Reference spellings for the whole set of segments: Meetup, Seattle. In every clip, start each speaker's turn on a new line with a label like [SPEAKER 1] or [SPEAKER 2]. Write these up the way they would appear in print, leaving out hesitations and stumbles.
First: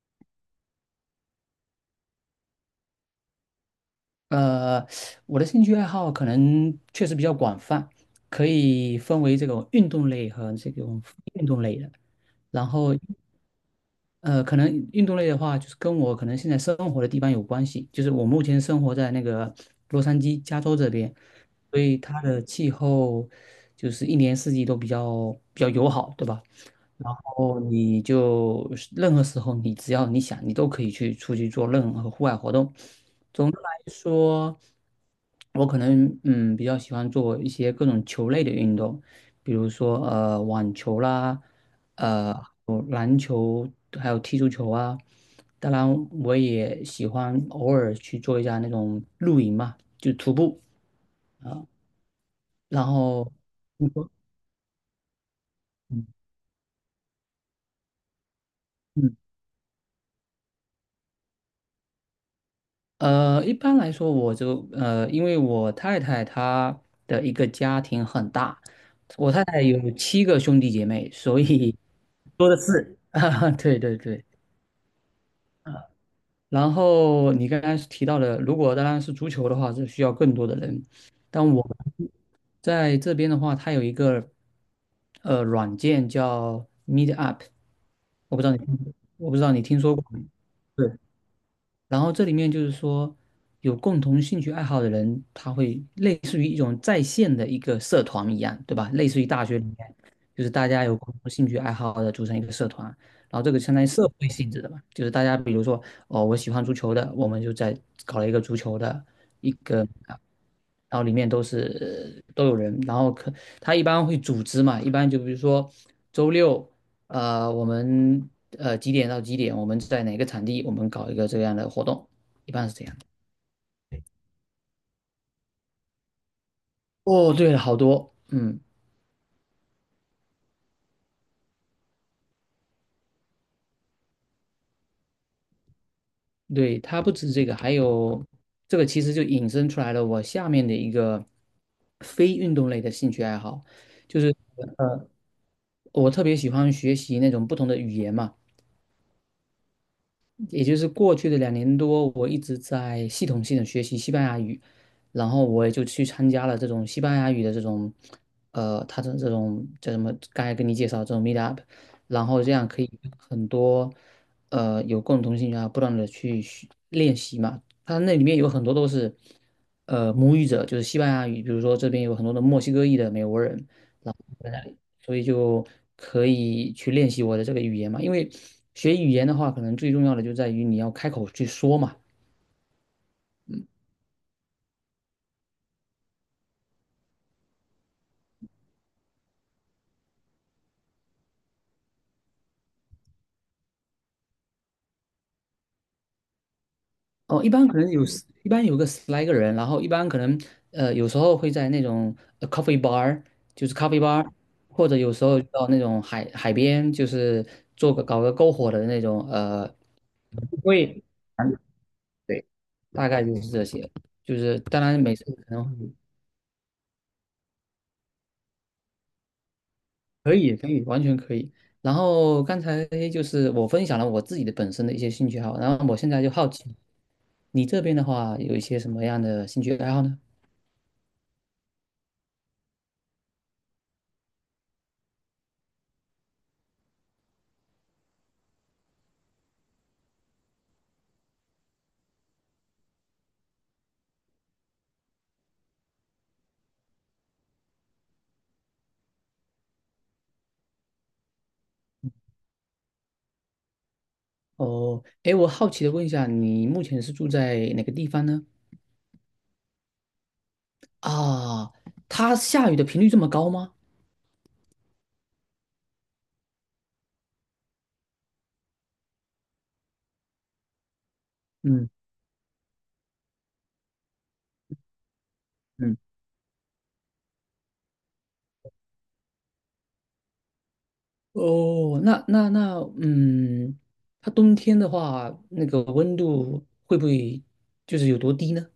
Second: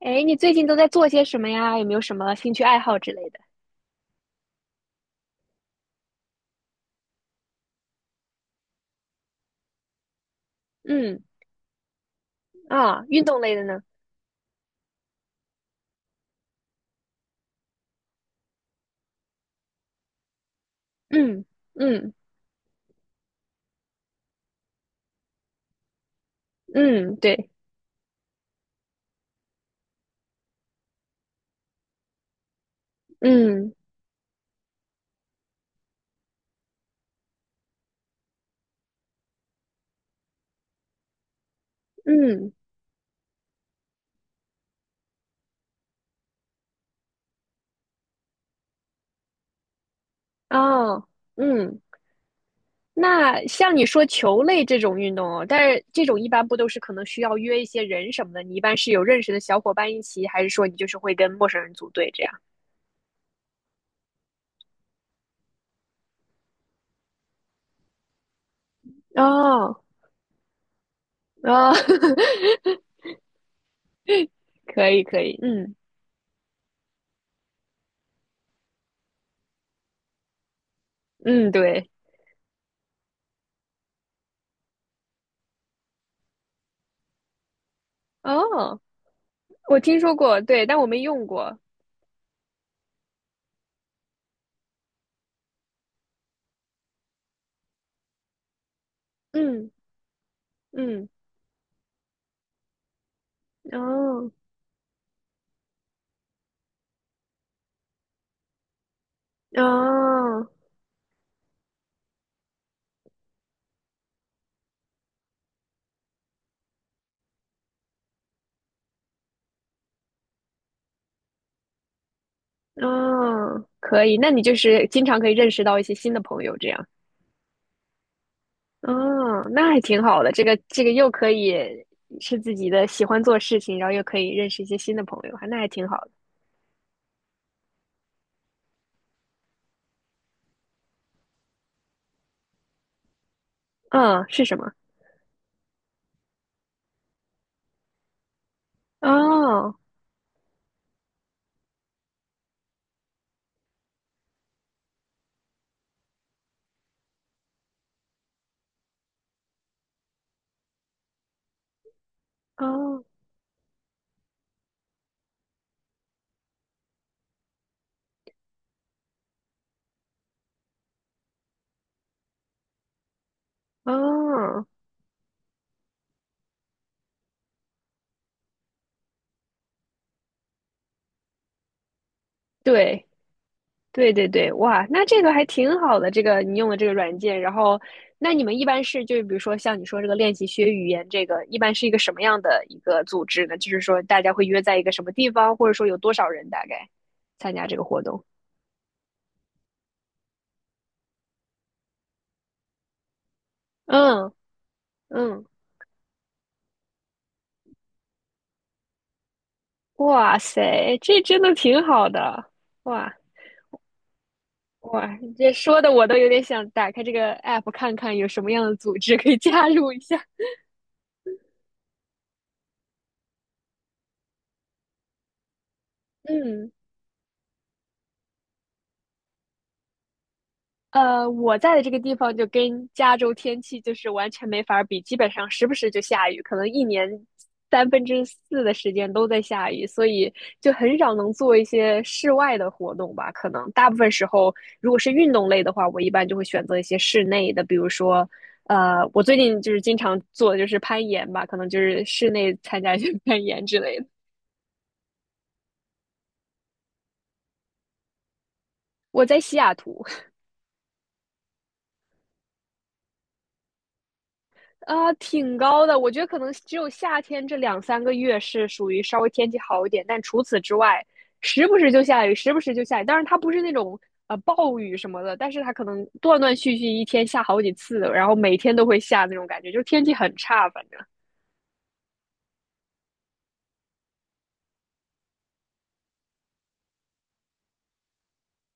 [SPEAKER 1] 哎，你最近都在做些什么呀？有没有什么兴趣爱好之类的？
[SPEAKER 2] 呃，我的兴趣爱好可能确实比较广泛，可以分为这种运动类和这种非
[SPEAKER 1] 嗯。
[SPEAKER 2] 运动类的。然后，
[SPEAKER 1] 啊，运动类的呢？
[SPEAKER 2] 可能运动类的话，就是跟我可能现在生活的地方有关系，就是我目前生活在那个洛杉矶，加州这边，
[SPEAKER 1] 嗯
[SPEAKER 2] 所以
[SPEAKER 1] 嗯
[SPEAKER 2] 它的气候就是一年四季都比较友好，对吧？
[SPEAKER 1] 嗯，对，
[SPEAKER 2] 哦，你就是任何时候，你只要你想，你都可以去出去做任何户外活动。总的
[SPEAKER 1] 嗯
[SPEAKER 2] 来说，我可能比较喜欢做一些各种球类的运动，比如说网球啦，
[SPEAKER 1] 嗯，
[SPEAKER 2] 还有踢足球啊。当然，我也喜欢偶尔去做一下那种露营嘛，就徒步。
[SPEAKER 1] 哦，嗯。
[SPEAKER 2] 然后
[SPEAKER 1] 那像你
[SPEAKER 2] 你
[SPEAKER 1] 说
[SPEAKER 2] 说，
[SPEAKER 1] 球类这种运动哦，但是这
[SPEAKER 2] 嗯
[SPEAKER 1] 种一般不都是可能需要约一些人什么的？你一般是有
[SPEAKER 2] 嗯
[SPEAKER 1] 认识的小伙伴一起，还是说你就是会跟陌生人组队这样？
[SPEAKER 2] 一般来说，因为我太太她的一个家庭很大，我太太
[SPEAKER 1] 哦
[SPEAKER 2] 有7个兄弟姐妹，所
[SPEAKER 1] 哦，
[SPEAKER 2] 以多 的是。啊，对对对。
[SPEAKER 1] 可以可以，嗯
[SPEAKER 2] 然后你刚刚提到的，如果当然是足球的话，是需要更多的人。但
[SPEAKER 1] 嗯，
[SPEAKER 2] 我
[SPEAKER 1] 对，
[SPEAKER 2] 们在这边的话，它有一个软件叫 Meetup，
[SPEAKER 1] 哦，
[SPEAKER 2] 我不知道你听
[SPEAKER 1] 我
[SPEAKER 2] 说
[SPEAKER 1] 听
[SPEAKER 2] 过
[SPEAKER 1] 说
[SPEAKER 2] 没？
[SPEAKER 1] 过，对，但我没用过，
[SPEAKER 2] 然后这里面就是说，有共同兴趣爱好的人，他会类似于一种在线的一个社团一样，对吧？类似于大学里
[SPEAKER 1] 嗯
[SPEAKER 2] 面，就是大家有
[SPEAKER 1] 嗯，
[SPEAKER 2] 共同兴趣爱好的组成一个社团，然后这个相当于社会
[SPEAKER 1] 哦。
[SPEAKER 2] 性质的嘛，就是大家比如说，哦，我喜欢足球的，我们就在搞了一个足球的一个。
[SPEAKER 1] 哦
[SPEAKER 2] 然后里面都是都有人，然后他一般会组织嘛，一般就比如说周六。我们几点到几点？我们在哪个场地？我们搞一个这样的活动，一般是这样的。
[SPEAKER 1] 哦，可以，那你就是经常可以认识到一些新的朋友，这样，
[SPEAKER 2] 哦，对了，好多，嗯，
[SPEAKER 1] 哦，那还挺好的。这个又可以是自己的喜欢做事情，然后又可以认识一些新的朋友，那还挺好的。
[SPEAKER 2] 对，它不止这个，还有这个其实就引申出来了我下面的一个非运动类的兴趣爱好，就
[SPEAKER 1] 嗯，
[SPEAKER 2] 是
[SPEAKER 1] 是什么？
[SPEAKER 2] 我特别喜欢学习那种不同的语言嘛。
[SPEAKER 1] 哦
[SPEAKER 2] 也就是过去的2年多，我一直在系统性的学习西班牙语，然后我也就去参加了这种西班牙语的这种，他的这种叫什么？刚才跟你介绍这种 meet up，然后这样可以
[SPEAKER 1] 哦
[SPEAKER 2] 跟很多，有共同兴趣啊，不断的去学练习嘛。他那里面有很多都是，母语者，就是西班牙语，比如说这边有很多的墨西哥裔的美国人，在那
[SPEAKER 1] 哦，
[SPEAKER 2] 里，所以就可以去练习我的这个语言嘛。因为学语言的话，可能最重要的就在于你要开口去说嘛。
[SPEAKER 1] 对，对对对，哇，那这个还挺好的，这个你用的这个软件，然后那你们一般是就是比如说像你说这个练习学语言，这个一般是一个什么样的一个组织呢？就是说大家会约在一个什么地方，或者说有多少人大概
[SPEAKER 2] 哦，
[SPEAKER 1] 参加这个活动？
[SPEAKER 2] 一般有个10来个人，然后一般可能有时候会在那种coffee bar，就是咖啡 bar，
[SPEAKER 1] 嗯
[SPEAKER 2] 或者有时候
[SPEAKER 1] 嗯。
[SPEAKER 2] 到那种海边，就是搞个篝火的那种，
[SPEAKER 1] 哇塞，
[SPEAKER 2] 会，
[SPEAKER 1] 这真的挺好
[SPEAKER 2] 对，
[SPEAKER 1] 的。
[SPEAKER 2] 大
[SPEAKER 1] 哇
[SPEAKER 2] 概就是这些。就是当然每
[SPEAKER 1] 哇，
[SPEAKER 2] 次
[SPEAKER 1] 你
[SPEAKER 2] 可
[SPEAKER 1] 这
[SPEAKER 2] 能
[SPEAKER 1] 说的
[SPEAKER 2] 会。
[SPEAKER 1] 我都有点想打开这个 app 看看有什么样的组织可以加入一下。
[SPEAKER 2] 可以，可以，完全可以。然后刚才就是我分享了我自己的本身的一些兴趣爱好，然后我现在就好奇，
[SPEAKER 1] 嗯。
[SPEAKER 2] 你这边的话有一些什么样的兴趣爱好呢？
[SPEAKER 1] 我在的这个地方就跟加州天气就是完全没法儿比，基本上时不时就下雨，可能一年3/4的时间都在下雨，所以就很少能做一些室外的活动吧。可能大部分时候，如果是运动类的话，我一般就会选择一些室内的，比如说，我最近就是经常做的就是攀岩吧，可能就是室内参加一些 攀岩之类的。
[SPEAKER 2] 哦，哎，我好奇的问一下，你目前是住在哪个地方呢？
[SPEAKER 1] 我在西雅图。
[SPEAKER 2] 啊，它下雨的频率这么高吗？
[SPEAKER 1] 啊，挺高的，我觉得可能只有夏天这两三个月是属于稍微天气好一点，但除此之外，时不
[SPEAKER 2] 嗯
[SPEAKER 1] 时就下雨，时不时就下雨。当然，它不是那种暴雨什么的，但是它可
[SPEAKER 2] 嗯。
[SPEAKER 1] 能断断续续一天下好几次，然后每天都会下那种感觉，就是天气很差，反正。
[SPEAKER 2] 哦，那那那，嗯，它冬天的话，那个温度会不会就是有多低呢？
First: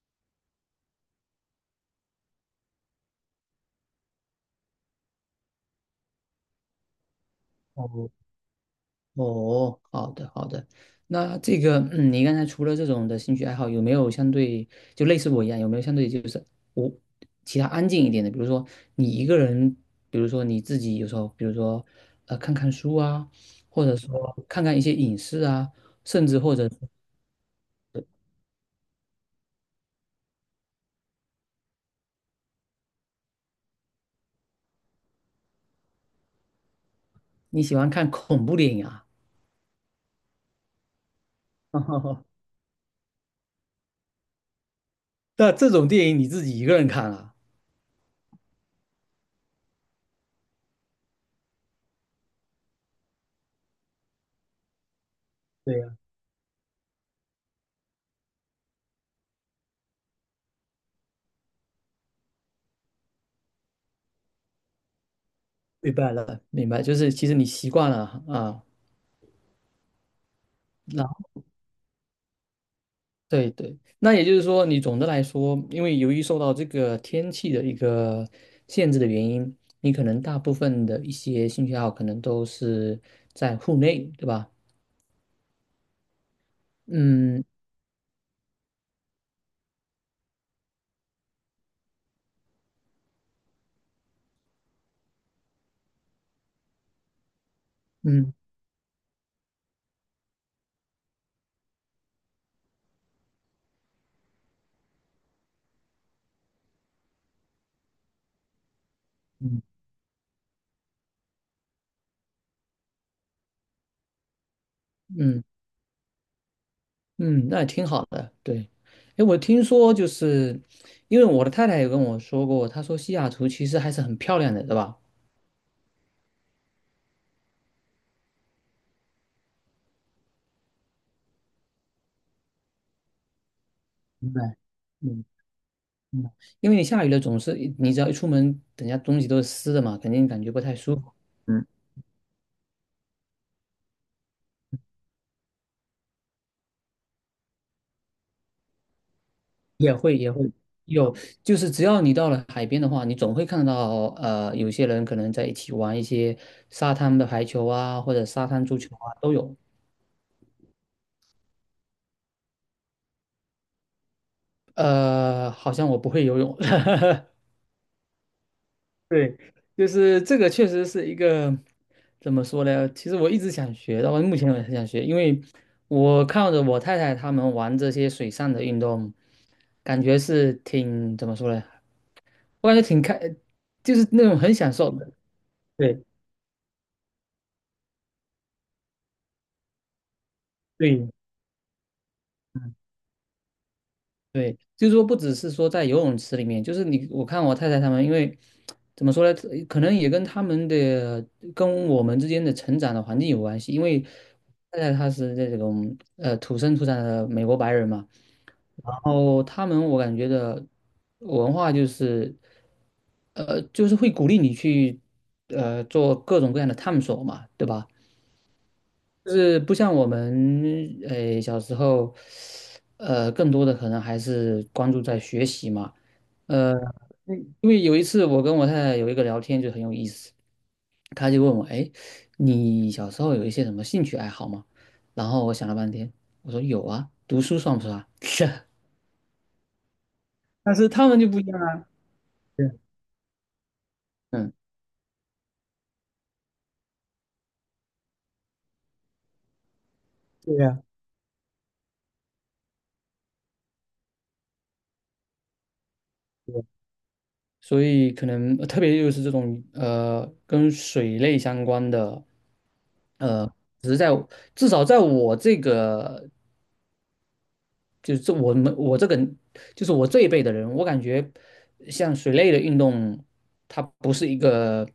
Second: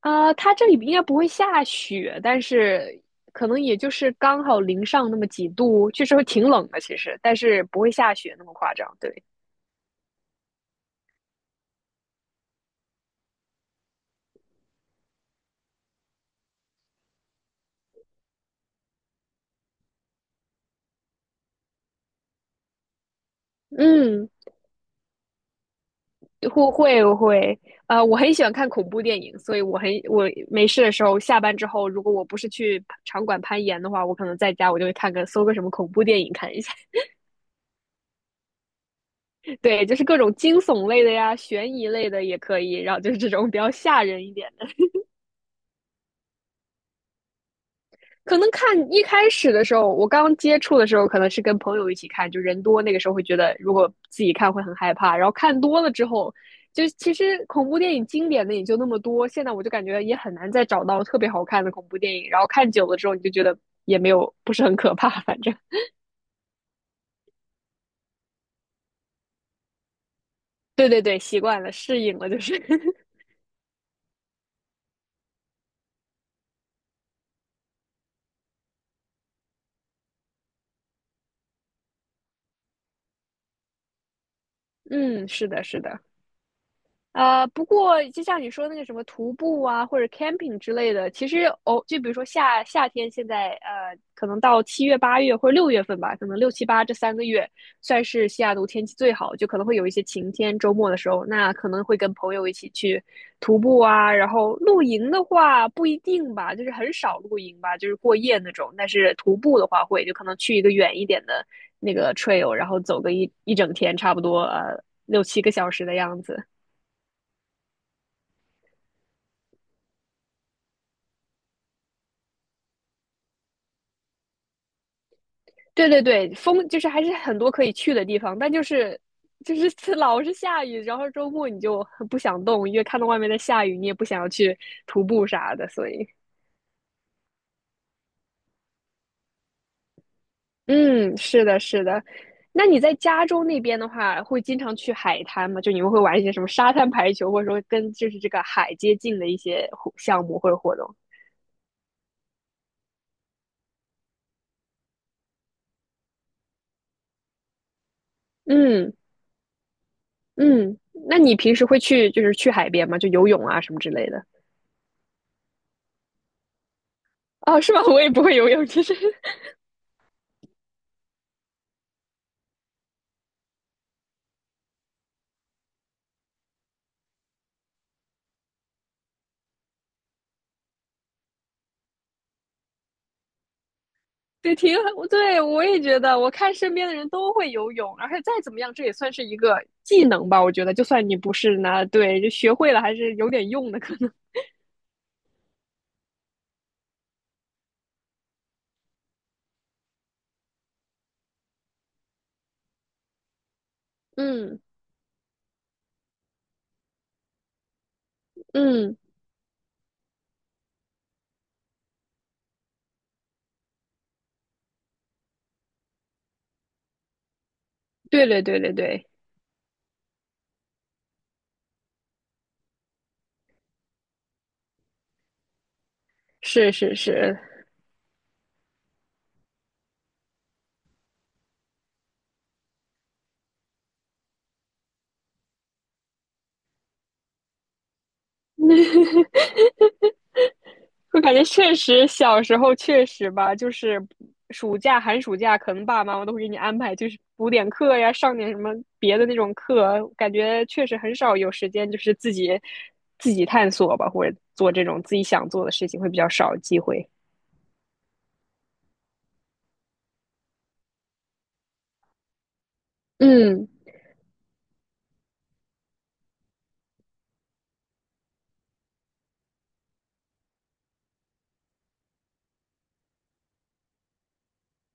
[SPEAKER 1] 啊，它这里应该不会下雪，但是可能也就是刚好零上那么几度，确实会挺冷的，其实，但是不会
[SPEAKER 2] 哦，
[SPEAKER 1] 下雪那么夸张，对。
[SPEAKER 2] 哦，好的好的，那这个，你刚才除了这种的兴趣爱好，有没有相对就类似我一样，有没有相对就是我其他安静一点的？比如说你一个人，比如说你自己有时候，比如说看看书啊，或者
[SPEAKER 1] 嗯。
[SPEAKER 2] 说看看一些影视啊，甚至或者
[SPEAKER 1] 我会，我很喜欢看恐怖电影，所以我没事的时候，下班之后，如果我不是去场馆攀岩的话，我可能在家我就会看个搜个什么恐怖电影看一下。
[SPEAKER 2] 你喜欢看恐怖电影啊，
[SPEAKER 1] 对，就是各种惊悚类的呀，悬疑类 的也可以，然后就是这种比较吓人一点的。
[SPEAKER 2] 那这种电影你自己一个人看啊？
[SPEAKER 1] 可能看一开始的时候，我刚接触的时候，可能是跟朋友一起看，就人多，那个时候会觉得如果自己看会很害怕。然后看
[SPEAKER 2] 对
[SPEAKER 1] 多了
[SPEAKER 2] 呀，
[SPEAKER 1] 之后，就其实恐怖电影经典的也就那么多，现在我就感觉也很难再找到特别好看的恐怖电影。然后看久了之后，你就觉得也没有不是很可怕，反正。
[SPEAKER 2] 明白了，明白，就是其实你习惯了啊。啊
[SPEAKER 1] 对对对，
[SPEAKER 2] 那。
[SPEAKER 1] 习惯了，适应了，就是。
[SPEAKER 2] 对对，那也就是说，你总的来说，因为由于受到这个天气的一个限制的原因，你可能大部分的一些兴趣爱好可能都是在户内，对吧？
[SPEAKER 1] 嗯，是的，是的。
[SPEAKER 2] 嗯
[SPEAKER 1] 不过就像你说那个什么徒步啊，或者 camping 之类的，其实哦，就比如说夏天，现在可能到7月、8月或者6月份吧，可能六七八这三个月算是
[SPEAKER 2] 嗯
[SPEAKER 1] 西雅图天气最好，就可能会有一些晴天。周末的时候，那可能会跟朋友一起去徒步啊，然后露营的话不一定吧，就是很少露营吧，就是过夜那种。但是徒步
[SPEAKER 2] 嗯
[SPEAKER 1] 的话会，就可能去一个远一点的那个 trail，然后走个一整天，差不多六七
[SPEAKER 2] 嗯
[SPEAKER 1] 个小时的样子。
[SPEAKER 2] 嗯，那也挺好的。对，哎，我听说就是，因为我的太太也跟我说过，她说西雅图其实还是很漂亮的，对吧？
[SPEAKER 1] 对对对，风就是还是很多可以去的地方，但就是 老是下雨，然后周末你就很不想动，因为看到外面在下雨，你也不想要
[SPEAKER 2] 明
[SPEAKER 1] 去
[SPEAKER 2] 白。
[SPEAKER 1] 徒
[SPEAKER 2] 嗯
[SPEAKER 1] 步啥的，所以
[SPEAKER 2] 嗯，因为你下雨了，总是你只要一出门，等下东西都是湿的嘛，肯定感觉不太舒服。
[SPEAKER 1] 嗯，是的，
[SPEAKER 2] 嗯。
[SPEAKER 1] 是的。那你在加州那边的话，会经常去海滩吗？就你们会玩一些什么沙滩排球，或者说跟就是这个海接近的一些活
[SPEAKER 2] 也会
[SPEAKER 1] 项
[SPEAKER 2] 也
[SPEAKER 1] 目或
[SPEAKER 2] 会
[SPEAKER 1] 者活动？
[SPEAKER 2] 有，就是只要你到了海边的话，你总会看到有些人可能在一起玩一些沙滩的排球啊，或者沙滩足
[SPEAKER 1] 嗯
[SPEAKER 2] 球啊，都有。
[SPEAKER 1] 嗯。那你平时会去就是去海边吗？就游泳啊什么之类的？
[SPEAKER 2] 好像我不会游泳，
[SPEAKER 1] 哦，是吗？我也不会游泳，其实。
[SPEAKER 2] 对，就是这个确实是一个怎么说呢？其实我一直想学，到目前我也很想学，因为我看着我太太他们玩这些水上的运动，感觉是挺怎么说呢？我感觉挺开，就是那种很
[SPEAKER 1] 对，挺
[SPEAKER 2] 享受
[SPEAKER 1] 我
[SPEAKER 2] 的。
[SPEAKER 1] 对我也觉
[SPEAKER 2] 对
[SPEAKER 1] 得，我看身边的人都会游泳，而且再怎么样，这也算是一个技能吧。我觉得，就算
[SPEAKER 2] 对。
[SPEAKER 1] 你不是呢，对，就学会了还是有点用的，可能。
[SPEAKER 2] 对，就是说不只是说在游泳池里面，就是你我看我太太他们，因为怎么说呢，可能也跟他们的跟我们之间的成长的环境有关系。因为
[SPEAKER 1] 嗯
[SPEAKER 2] 太太她是这种土生土长的美国白人嘛，然
[SPEAKER 1] 嗯，
[SPEAKER 2] 后他们我感觉的文化就是会鼓励你去做各种各样的探索嘛，对吧？
[SPEAKER 1] 对对对对对，
[SPEAKER 2] 就是不像我们小时候更多的可能还是关注在学习嘛。
[SPEAKER 1] 是
[SPEAKER 2] 呃，
[SPEAKER 1] 是是，
[SPEAKER 2] 因为有一次我跟我太太有一个聊天就很有意思，她就问我，哎，你小时候有一些什么兴趣爱好吗？然后我想了半天，我说有啊，读书算不算啊？但是他们
[SPEAKER 1] 我
[SPEAKER 2] 就
[SPEAKER 1] 感
[SPEAKER 2] 不
[SPEAKER 1] 觉
[SPEAKER 2] 一样
[SPEAKER 1] 确
[SPEAKER 2] 啊。
[SPEAKER 1] 实小时
[SPEAKER 2] 对，
[SPEAKER 1] 候确实吧，就是
[SPEAKER 2] 嗯，
[SPEAKER 1] 暑假、寒暑假，可能爸爸妈妈都会给你安排，就是补点课呀，上点什么别的那种课，感
[SPEAKER 2] 对
[SPEAKER 1] 觉
[SPEAKER 2] 呀，
[SPEAKER 1] 确实很少有时间，就是自己探索吧，或者做这种自己想做的事情会比较少
[SPEAKER 2] 对呀
[SPEAKER 1] 机会。
[SPEAKER 2] 所以可能特别就是这种跟水类相关的，呃，
[SPEAKER 1] 嗯
[SPEAKER 2] 只是在至少在我这个就是这我们我这个就是我这一辈的人，我感觉像水类的运动，它不是一个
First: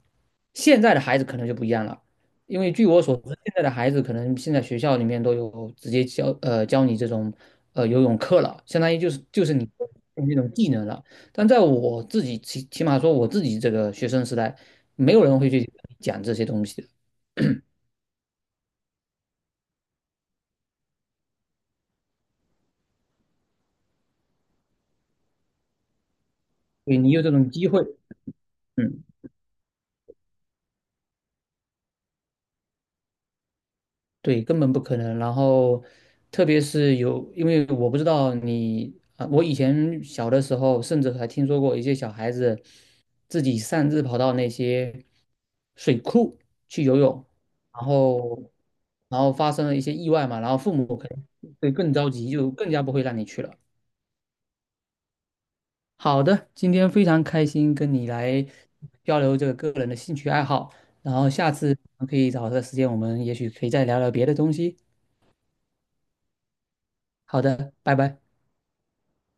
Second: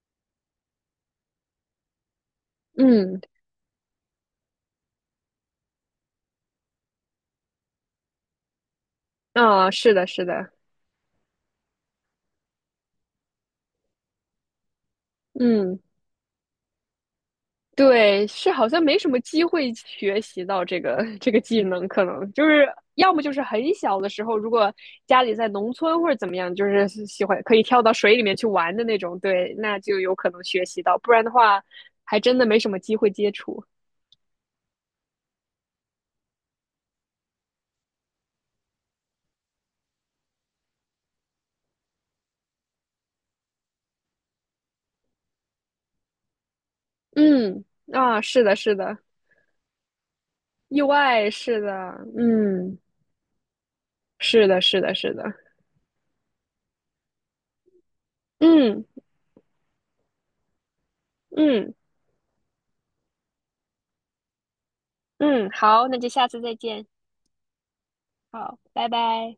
[SPEAKER 2] 现在的孩子可能就不一样了，因为据我所
[SPEAKER 1] 嗯。
[SPEAKER 2] 知，现在的孩子可能现在学校里面都有直接教你这种游泳课了，相当于就是你
[SPEAKER 1] 啊，是的，是
[SPEAKER 2] 那种
[SPEAKER 1] 的。
[SPEAKER 2] 技能了。但在我自己起码说我自己这个学生时代，没有人会去
[SPEAKER 1] 嗯，
[SPEAKER 2] 讲这些东西的，
[SPEAKER 1] 对，是好像没什么机会学习到这个 这个技能，可能就是要么就是很小的时候，如果家里在农村或者怎么样，就是
[SPEAKER 2] 所以你有
[SPEAKER 1] 喜
[SPEAKER 2] 这
[SPEAKER 1] 欢
[SPEAKER 2] 种
[SPEAKER 1] 可以
[SPEAKER 2] 机会，
[SPEAKER 1] 跳到水里面去玩的那
[SPEAKER 2] 嗯。
[SPEAKER 1] 种，对，那就有可能学习到，不然的话，还真的没什么机会接触。
[SPEAKER 2] 对，根本不可能。然后，特别是有，因为我不知道你啊，我以前小的时候，甚至还听说过一些小孩子自己擅自跑到那些水库去游泳，
[SPEAKER 1] 嗯。
[SPEAKER 2] 然
[SPEAKER 1] 啊，是
[SPEAKER 2] 后，
[SPEAKER 1] 的，是的。
[SPEAKER 2] 然后发生了一些意外嘛，然后父
[SPEAKER 1] 意
[SPEAKER 2] 母可能
[SPEAKER 1] 外，是的。
[SPEAKER 2] 会更着急，就更
[SPEAKER 1] 嗯，
[SPEAKER 2] 加不会让你去了。
[SPEAKER 1] 是的，是的，是的。
[SPEAKER 2] 好的，今天非常开心跟你来
[SPEAKER 1] 嗯
[SPEAKER 2] 交流这个个人的兴趣爱好，然后下
[SPEAKER 1] 嗯
[SPEAKER 2] 次可以找个时间，我们也许可以再聊聊别的东西。
[SPEAKER 1] 嗯，好，那就下次再见。
[SPEAKER 2] 好的，拜拜。
[SPEAKER 1] 好，拜拜。